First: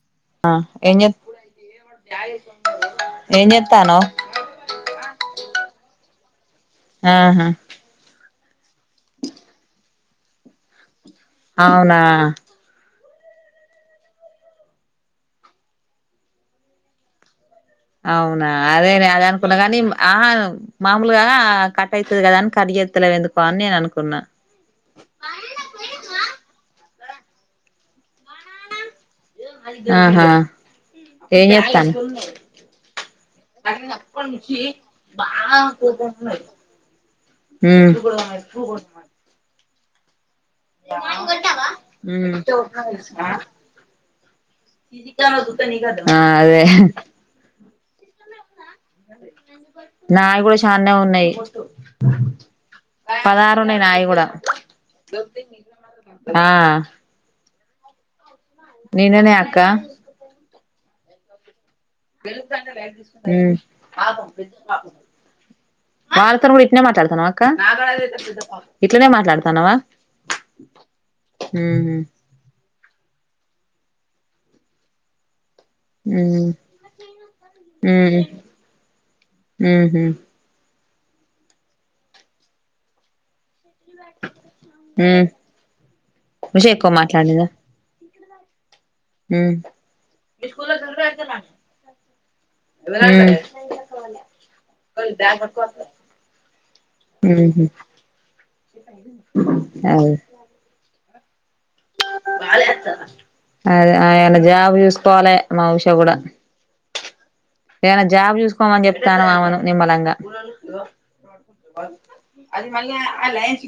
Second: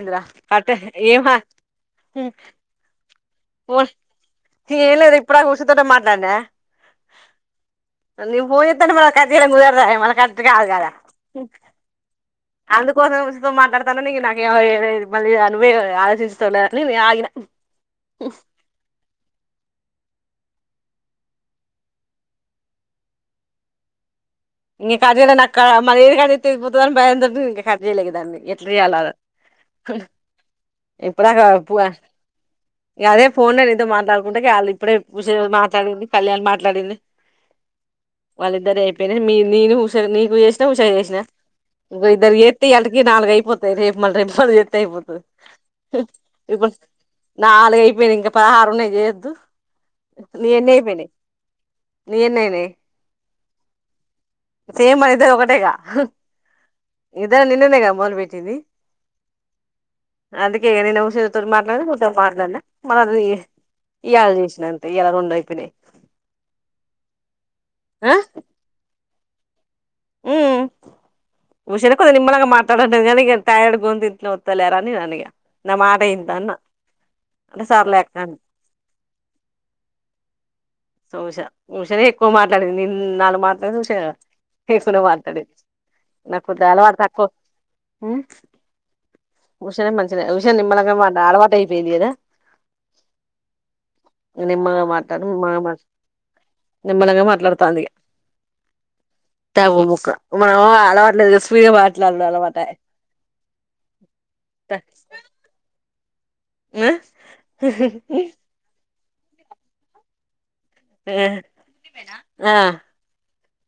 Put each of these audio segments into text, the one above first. ఏంది రా ఆ ఆటే చే ఏం హ ఏం చేత్తానవ్ ఏం లేదు ఇప్పటిదాక ఉష తోటే మాట్ నానా ఆహా నువ్ పోన్చెత్తంటే మళ కట్ చెయడం కుదరదాయె మళ కట్ కాదు కాదా అవునా తో [inaudible] మాట్లాడతా నా మళ్ళీ అనువే ఆలోచించతాలే ఆగిన అవునా అదే నేను అదే అనుకున్న కాని ఆహను మాములుగా కట్ అయితది కదా అని కట్ చేస్తలేవు ఎందుకో అని నేను అనుకున్నా ఇంకా కట్ చేయలేను అక్క మరి ఏది కట్ చేస్తే ఏది పోతదని భయం తోటి ఇంకా కట్ చేయలే ఇగ దాన్ని ఎట్లా చేయాల ఆహా ఇప్పటిదాకా ఏం పూవా చేత్తానవ్ ఇగ అదే ఫోన్ లా నీతో మాట్లాడుకుంట ఇగ అళ్ళు ఇప్పుడే ఉషే మాట్లాడింది కళ్యాణి మాట్లాడింది ఉమ్ వాళ్ళిద్దరి అయిపోయి మీ నేను ఒకసారి మీకు చేసు ఉష ఉష కు చేసిన ఇగో ఇద్దరు కి ఏతే ఇయాల్టీకి ఉమ్ నాలుగు అయిపోతాయి రేపు మల్ రేపు ఫల్ చేస్తే అయిపోతది ఆ అదే ఇవ్వను నాలుగు అయి వేనింకా పదహారు ఉన్నాయి చేయాద్దు నాయి నియ్ కూడా ఎన్ని చాన్నే అయిపోయినాయ్ ఉన్నాయి నియ్ ఎన్ని అయినాయి పదహారు ఉన్నాయి నాయి కూడా సేమ్ మన ఇద్దరిది ఒకటేగా ఆ ఇద నిన్ను ఇప్పుడేగా మొదలుపెట్ నిన్ననే అక్క ఏ నేను ఉష తోని మార్ ఇయాల చేసిన అంతే ఇయాల రెండు అయిపోయినాయి వాళ్ళతోని కూడా ఇట్నే మాట్లాడుతునవా అక్క ఇట్లనే మాట్లాడుతాన్నావా ఉ ఉషను కొద్దిగనిమ్నలంగ మాట్లాడ నగ టైర్డ్ గొంతు ఇట్నే ఒత్తదిలేరని నేనన్నఇగా నా మాట ఇంత ఉహు అన్న అంటే సరేలే ఉహు అక్క అన్ ఉహు సో ఉష ఉషనే ఎక్కువ మాట్లాడింది నిన్ నాలుగు మాట్ ఎందుకు శేమ ఉ వాడతాడు నా ఉష ఎక్కువ కొద్దిగఅలవాటు తక్కువ మాట్లాడిందా హ ఉ ఉషనే మంచి ఉష నిమ్మలంగా మట అలవాటు అయిపోయింది కదా ఉ నిమ్మగా మాటడు నిమ్మగా మ నిమలాంగా ఉహు మాట్లాడుతంది ఇగ తావో ఉక అదే మావ్వా అలవాడలేదు స్ అదే ఆయన్న జాబ్స్ చూసుకోవాలె మ కూడా ఆ ఏదైనా జాబ్ చూకోమని చెప్ప తానం అవను నిమ్మలంగా ఆ అది మళ్ళ అలన్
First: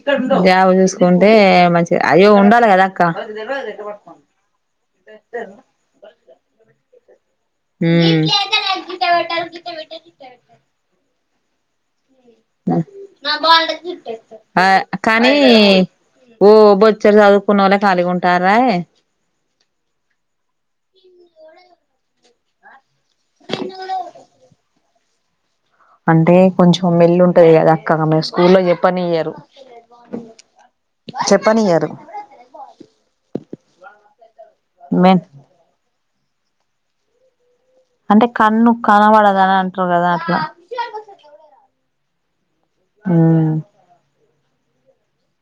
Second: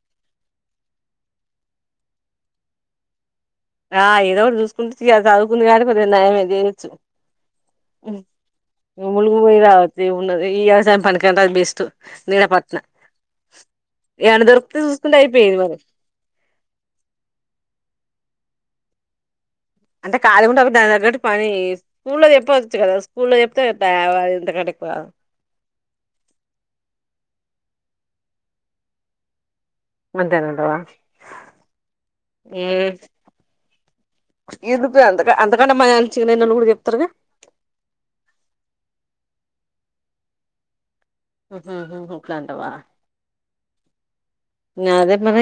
జాబ్ చూసుకుంటే మంచిది అయ్యో ఉండాలి కదా అక్క ఆ ఏదో ఒకటి చూసుకుంటే చదువుకుంది కానీ కొద్దిగ నయమే చేయొచ్చు ములుగు పోయి రావచ్చు ఎం ఉన్నది ఈ యవసాయం పనికి క ఎంత బేస్టు ఏమన్నా దొరికితే చూసుకుంటే కానీ అయిపోయేది మరి ఓ బొచ్చడు చదువుకున్నోళ్ళే ఖాలిగా ఉంటారు రాఎ అంటే కాలిగుండ దగటు పని స్కూల్లా చెప్పచ్చు కదా స్కూల్లో చెప్తా ఐపాయ్ ఇంతకంటే ఎక్కువ అంటే కొంచెం మెల్లి ఉంటది కదా అక్కగా ఆమె స్కూల్లో చెప్పనియ్యారు అంతే ఉంటవా చెప్పనియ్యరు ఇ మెన్ అంత అంతక మ చి న నన్ను కూడా చెప్తారుగా అంటే కన్ను కనబడద అని అంటారు కదా అట్లా హ ఉక ఆ అదే మరి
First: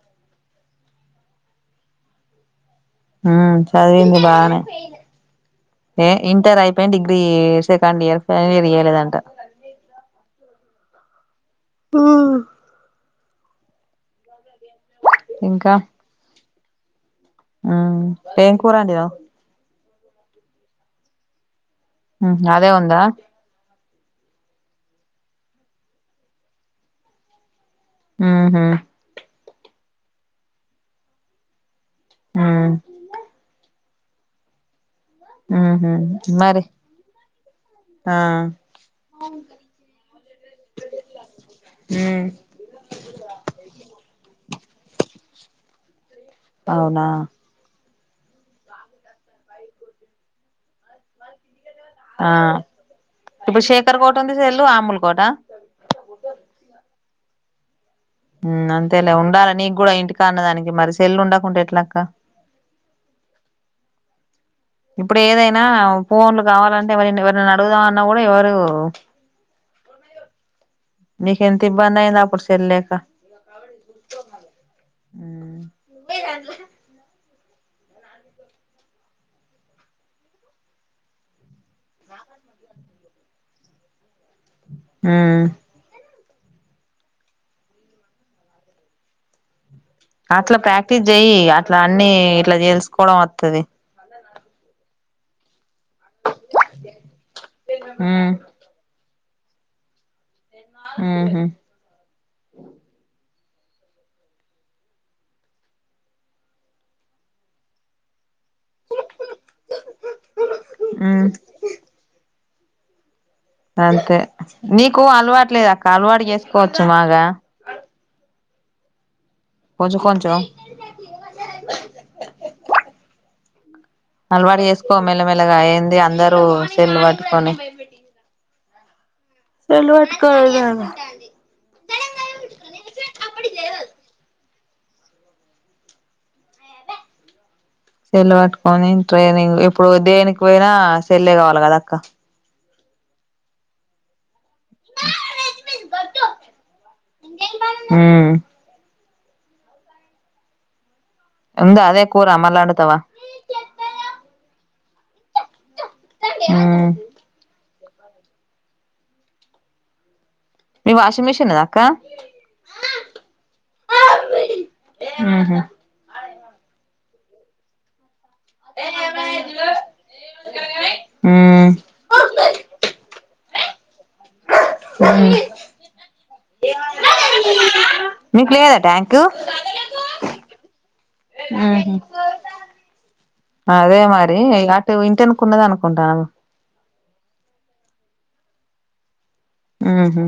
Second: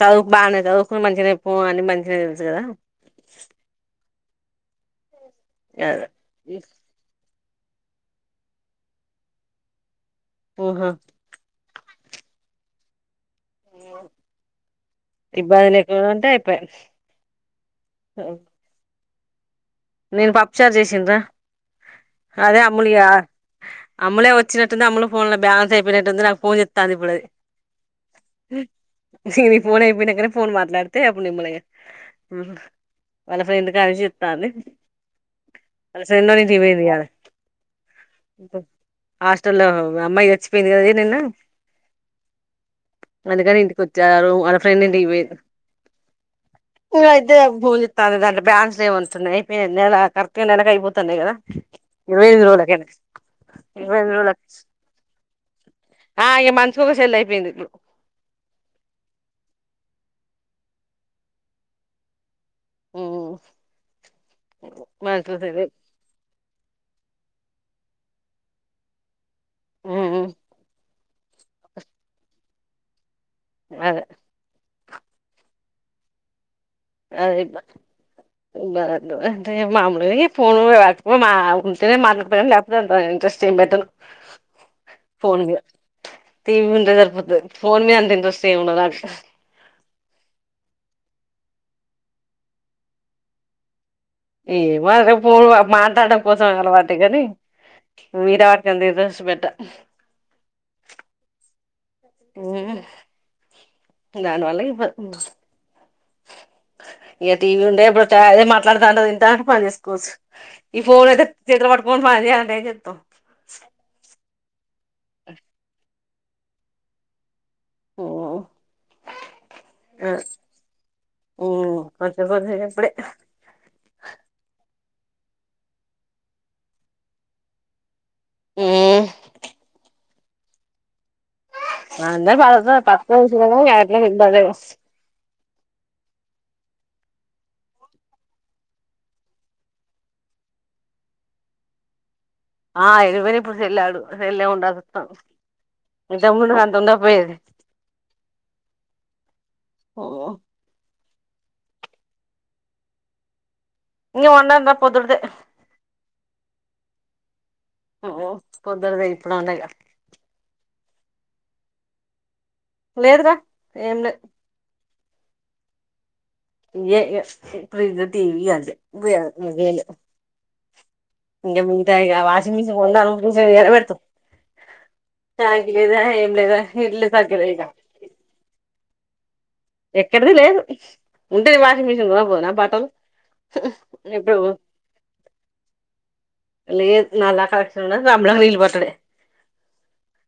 చదువు బాగునేయి చదువుకుని మంచిగాయి పో అని మంచిగా తెలుసు కదా ఉమ్ చదివింది బానే ఏ ఇంటర్ అయిపో degree second year final year ఓహ ఆ అ ఇబ్బందిలు ఎక్కువగా ఉంటే పస్ టేంకూరడిద నేను పప్పుచార్ చేసింద్రా మ్ అదే ఉందా అమ్లే వచ్చినటుంది అమ్మ ఫోన్ లో బేాలన్స్ అయిపోయినటుంది నాకు ఫన్ చెత్తా అదు ఇప్పుడుది ఆ హా ఫోన్ అయినాకనే ఫోన్ మాట్లాడితే అప్పుడుమ్మలగా ఉమ్ వాళ్ల ఫందు గని చెతనే ఉహు అసో ఇంటి మరి పోయింది ఆ హాస్టల్ల్లో అమ్మాయి చచ్చిపోయింది కదాద నిన్న ఉమ్ అందుకని ఇంటికి వచ్చ ఫ్రీన్డు ఇంటికి పోయిండి అవునా ఇంగ అయితే భోలే అది దాంట్ బ్యాన్స్లు ఏ వొంతున్నాయి నే నెల కరెక్ట్గా నెల అయిపోతన్నాయి కదా ఇరవై ఆ ఎనిమిది రోజులకేనా ఇప్పుడు ఇరవై శేఖర్ కో ఎనిమిది టి ఉంది రోజులకు సెల్లు ఆమూల్ కోట ఆ ఇగ మన్సికో సెల్ వేంది ఇప్ అంతేలే ఉండాలా నీగ్గూడా ఇంటికాన్న దానికి మరి సెల్లు ఉండకుంటే ఎట్లక్క మ్మ్ ఇప్పుడు మనిషికి ఒక సెల్ ఏదైనా పోన్లు కావాలంటే మరి ఎవర్నైనా అడుగుదామన్నా కూడా ఎవరు హ్మ్ నీక ఎంత ఇబ్బందయింది అప్పుడు సెల్లేక అదే హ్మ్ అదే అంటే మామలుగా ఫోన్కపో ఉంటేనే మాట్లాడుతా గాని లేకపోతే అంత ఇంట్రెస్ట్ ఏం పెట్టను ఆ టీవి ఉంటే సరిపోతది ఫోన్ మీ అంత ఇంట్రెస్ట్ ఏం ఉండదు నాకు అట్లా ప్రాక్టీస్ జెయ్యి అట్లా అన్ని ఇట్లా తెలుసుకోవడం వత్తది ఏ మే పరు మా డం కోసం అలవాంటి కాని ఉమ్ మీరే వాడుతుందిజ శుబెట్ట మ్ హా దానివల్ల ఇ ఇక టీవీ ఉండే ఇప్పుడు చదే మాట్లాడడుతుాంటది ఎంట అంటే పని చేసుకోవచ్చు ఈ ఫోన్ అయితే ఉమ్ చేట పటుకని పని చేయాల గతు అంతే నీకు అలవాటు లేదు అక్క అలవాటు చేసుకోవచ్చు మాగా ఆ కొంచెం కొంచెం ఆ కొపోప్పుడే అలవాటు చేసుకో మెల్లమెల్లగా అయంది అందరూ సల్లు పట్టుకొని ఆ చలు అటుకదను నంద ప పత్ వస ఎలాందడ చెల్ల పట్టుకొని ట్రైనింగ్ ఇప్పుడు దేనికి పోయినా సెల్లే కావాలి కదా అక్క ఆ ఇరువని ఇప్పుడు సెల్లాడుల్ ఉ దమ్మన హా త ఉ భేజ ఉమ్ ఓ ఉంద అదే కూర మలాలాడుతావా ఇం ఉండంట పోద్తుదు ఆ ఓ పొద్దునదే ఇప్పుడు ఉంది గా మీ వాషింగ్ మెషిన్ ఉన్నద అక్క లేదుగా ఏం లే హ్మ్ హు ఇదే ఇగ [unintelligible] టీ వీ అంతే వే వేళ ఇంకా ఉమ్ మిగతాయి ఆ వాషింగ్ మిషన్ కొందాము ఎ ఏడ పెడుతావు కాలి లేదా ఏం లేదా ఇండ్లు కట్టుడే ఇగ కు ఎక్కడిది లేదు. ఉంటే నేన్ వాషింగ్ ఉహు మిషిన్ కొనగ్పోదునా బట్టలు. అదే ఇప్పుడూ మరి అటు ఇంటెనకున్నది అనుకుంటాను లేద్ నల్లా కలక్షన్ ఉన్నద్. గమ్మునా నీళ్ళు పట్టుడే. ఉహు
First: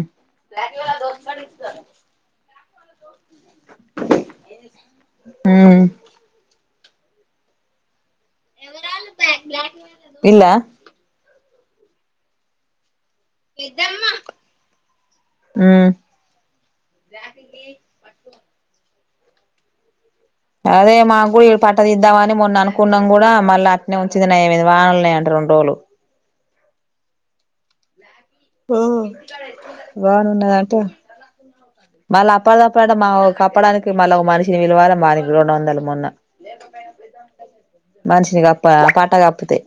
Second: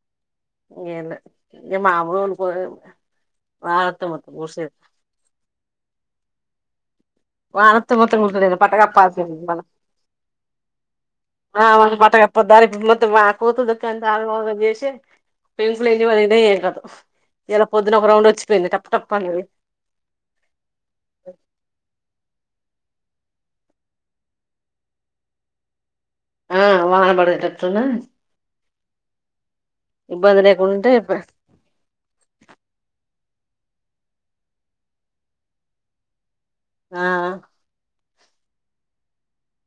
ఏం లేద్. ఇగ మామూలు పోద్ వాన్ హ్మ వానొత్ వొత్తే మొత్తం ముంచుడేగా బట్ట కప్పాల్సిందే మళ్ళ ఇల్లా ఆ మళ్ళీ బట్ట కప్పొద్దారా ఇప్పుడు మోత్ తం. ఆ కోతులు తొక్కి అంత ఆగం ఆగం జేసీ. [unintelligible] ఉమ్ ఎన్ని పగిల్నయి ఏం కథో. ఇయలా పొద్దున ఒక రౌండ్ వచ్చిపోయింది టప్ టప్ అన్నది. అదే మా గుడి పట్టా తీద్దామని మొన్న అనుకున్నం గూడా మళ్ళ అట్నే ఉంచిది నయం అయ్యింది. వానలు ఉన్నాయంట రెండు రోజులు. ఆ వానబడేటట్టున్నా ఆ వాన ఉన్నది అంటే లేకుంటే ప- మళ్ళ అప్పడ దప్పడ అంటే మా వోద్ కప్పడానికి మళ్ళ ఒక మనిషిని పిలవాలే వానికి రెండు వందలు మొన్న. ఆ మనిషిని కప్పా ఆ పట్టా కప్పుతే.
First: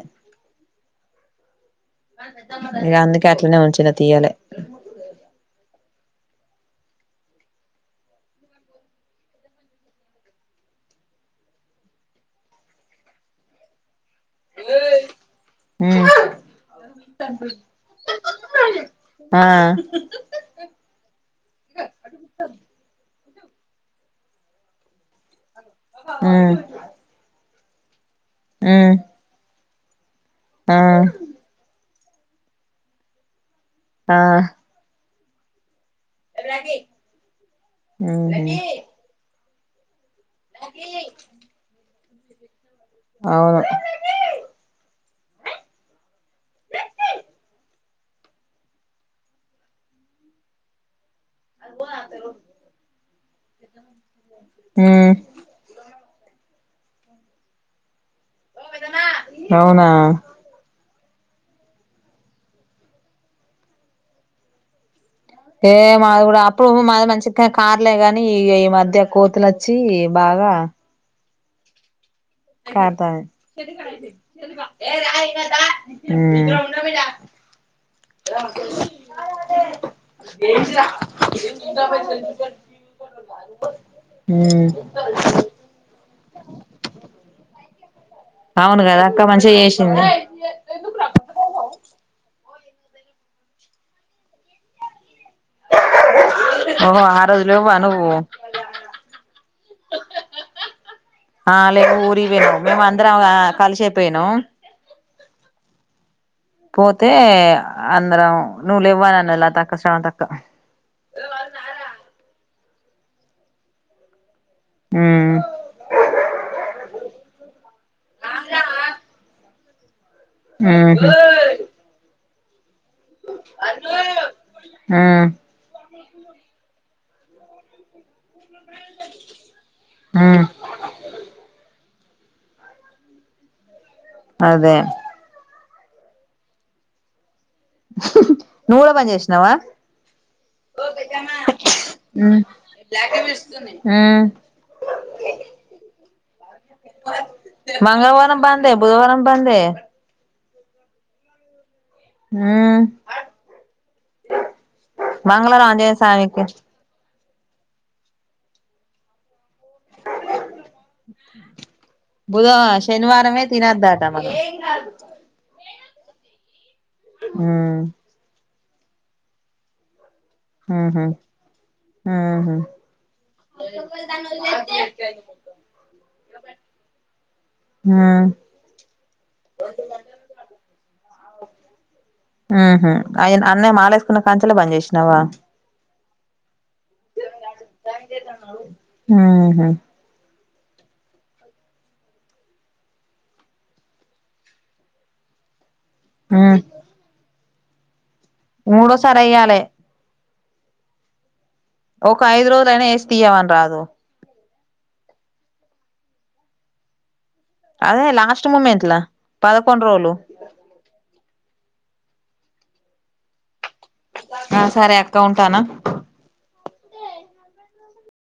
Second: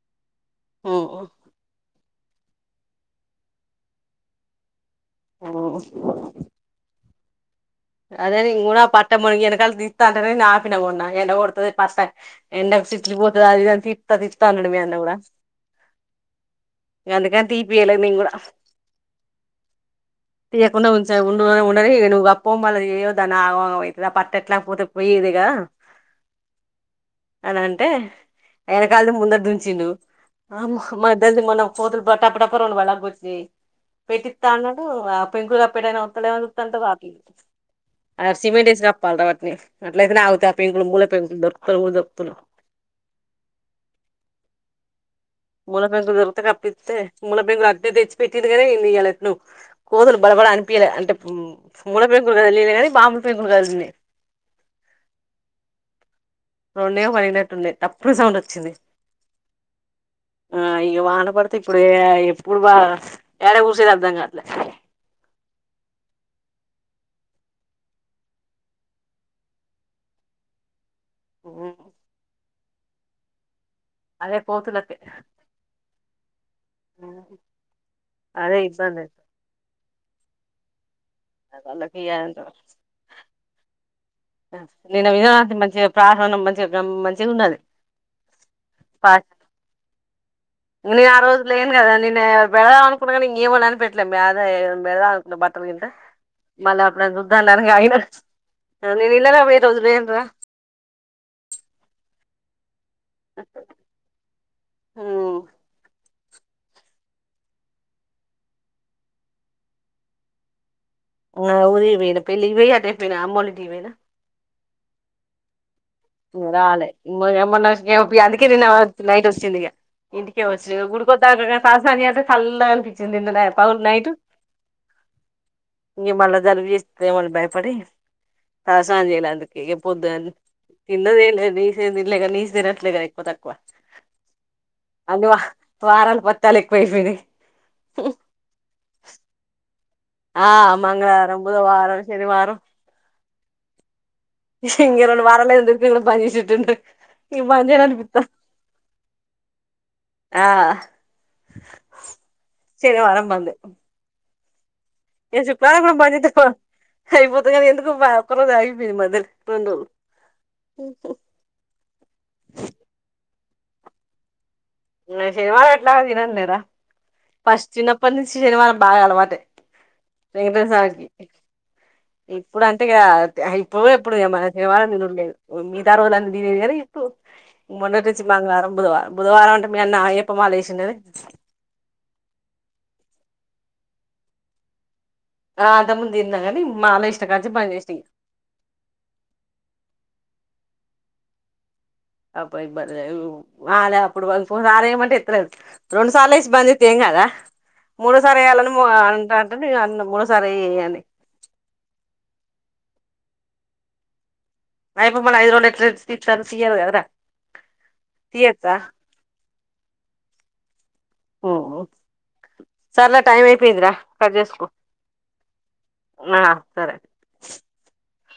ఓఓ ఇగ అందుకే అట్లనే ఉంచిన తీయలే. అదే అదే నేన్ గునా పట్ట మునిగి ఎనకాల తిత్తా అంటనే నేన్ ఆపిన మొన్నా. ఎండ కొడతది పట్ట ఎండక్ చిట్లి పోతది అది ఇదీ అని తిట్ తీత్తా తీత్తా అన్నడు మీ అన్న గూడ. ఉమ్ ఇగ అందుకన్ తీపియలేదు నేన్ గూడ. ఆ తీయకుండా ఉంచ ఉండు ఉండనీ నువ్వు కప్ అయ్యయో దాన్ని ఆగం ఆగం ఐతది ఆ పట్టెట్లా పోతే పొయ్యేదిగా. ఆ అనంటే. ఎనకాలది ముందటి దున్ చిండు. ఆ మహ మద్దల్ దీ మొన్నా కోతులు బ టప్ప టప్ప రెండు బళగ్ కుర్శీ ఆ పెట్టిత్తా అన్నడూ ఆప్ పెంకుల్ కప్ కప్పేటాయనా ఒత్తడే మో అని చూత్తాంటే రావట్లేడు. ఉహు అర్ సిమెంట్ ఏసి కప్పాల్రా వాట్ని. లేకుంటే ఆగుతయా ఆ పేగులు ముళ్ళ పేగులు దొర్క్తలేవు గూడ దొర్కు [unintelligible] అవును. గూనపెంకుదిరు తగపిత్తే గూనే పెంకులద్ ఇగ దెచ్చి పెట్టిండు గద ఈనియాలెట్నో, కోతులు బడబడ అనిపియలె అంటె ప్ ఫూనే పెంకులు కదిలియలే గని, బాములు పెంకులు గదిలినయ్. ఉమ్ రొండే పనినటున్నయ్ తప్ పుర్ సౌండ్ ఒచ్చింది. అవునా ఇగ వాన పడితే, ఇప్పుడు ఏ ఎప్పుడు బా ఏడ కూసేది అర్ధంగాట్లే. ఏ మాది గూడా అప్పుడు మాది మంచికె కార్లే గని, ఈ ఇగ ఈ మధ్య కోతులచ్చి బాగా ఉమ్ కార్థంది. ఊ ఆహ అదే ఇబ్బందె ఎంజిర నేను వినవడితిని మంచిగా ప్రసానం మంచి బ్రం మంచిగున్నది, అవును కదా పా అక్క మంచిగా చేసింది నే ఆ రోజు లేను గదా నినాయప్ వెెళలనుకుగని ఇంగేమన్నని పెట్లే, బ్యాదే అదే బెల ను బట్టలుగింటా, మళ్ల ఓహో అపుడు నేన్ ఆ రోజు రుద్దాలని లేవ్వా గయిన నువ్వు అ నేన్ నిన్ననే వొ ఈ రోజ్ లేండ్రా. అ లెవ్ ఊరి యం మేము అందరం, ఆ కలిషేపెయినం. ఆ పోతే అందరం నువ్ లెవ్వననల్ లతక్క, స్రవంతక్క. లెప్పినా అమ్మోలింటికివైన. ఊమ్ రాలే ఇంటికేవచ్చినిగ, ఉహు గుడికొద్దామనుకున్న తలసానము జెయొద్దు. హల్లో ఎవ్రి ఊ ఇగ మళ్ల జలుబు జెస్తదేమో అని బయపడి తలసానం జేయలే అందుకె ఇగ పొద్దన్ ఉమ్ లేద్ నీసెం దిన్లే గని నీస్ దినట్లే గద ఎక్కువ తక్కువ. అదే వారాలు పత్తాలు ఎక్కువై పయినయ్ నువ్వు కూడా పని చేసినావా ఆ మంగళవారం బుధవారం శనివారం ఆ ఇం రెండు వారాలే గట్టిగా ఈ పని చేసేద్ ఇంకా పని చేయనని జెప్తా మంగళవారం బందే బుధవారం బందే ఆ ఉమ్ శనివారం బందు మంగళారం అంజేసామీకీ అయిపోతే గానీ ఎందుకు బరాయిపో మదలు బుధవ శనివారంమే తినే దాటా మల్ల ఇంగ సినిమా లా తినంలేర ఉమ్ పశన్నప్పటి నుంచి శనివారం బాగా అలవాటె వెంకట్రో ఉహు సమీకి ఉహు ఇప్పుడు అంతే ఇప్పుడు ఎప్పుడు మన శవాళ ననులేదు మిగతా రోజులున్న దీని కానీ ఇప్పుడు మోన్నటిచ్చి ఉమ్ మంగళవారం బుధవారం బుధవారం మీ అన్న అయ్యప్ప మాలా వేసిందే అన్నే మాలేసుకున్న కంచెలో పని చేేషిన ఆ అంతముందు దిన్ననీ ఉమ్ హమ్ అబ్బా ఈ బర్రెలు ఆ అప్పుడుపో ఆర అమట ఎ రెండు సాల్లు లేసి ఉమ్ బంద్ ఎస్తే ఏం కాదా మూడోసారి వేయాలని మూడోసారి అంటంట ఎయ్యాలే మూ సరే ఎయ్యాలే ఒక ఐదు రోజుల అయినా వేసి తీయవాని రాదు అయ్యప్ప మాలా ఐదు రజుల్లో ఎట్లా తిత్తరు తీయారుకదార అదే లాస్ట్ ముూమెంట్ల పదకొండ్రోలు సర్లే టైమ్ అయి అయిపోయిందిర కట్ ఆ చేస్కో సరే అక్క ఉంటానా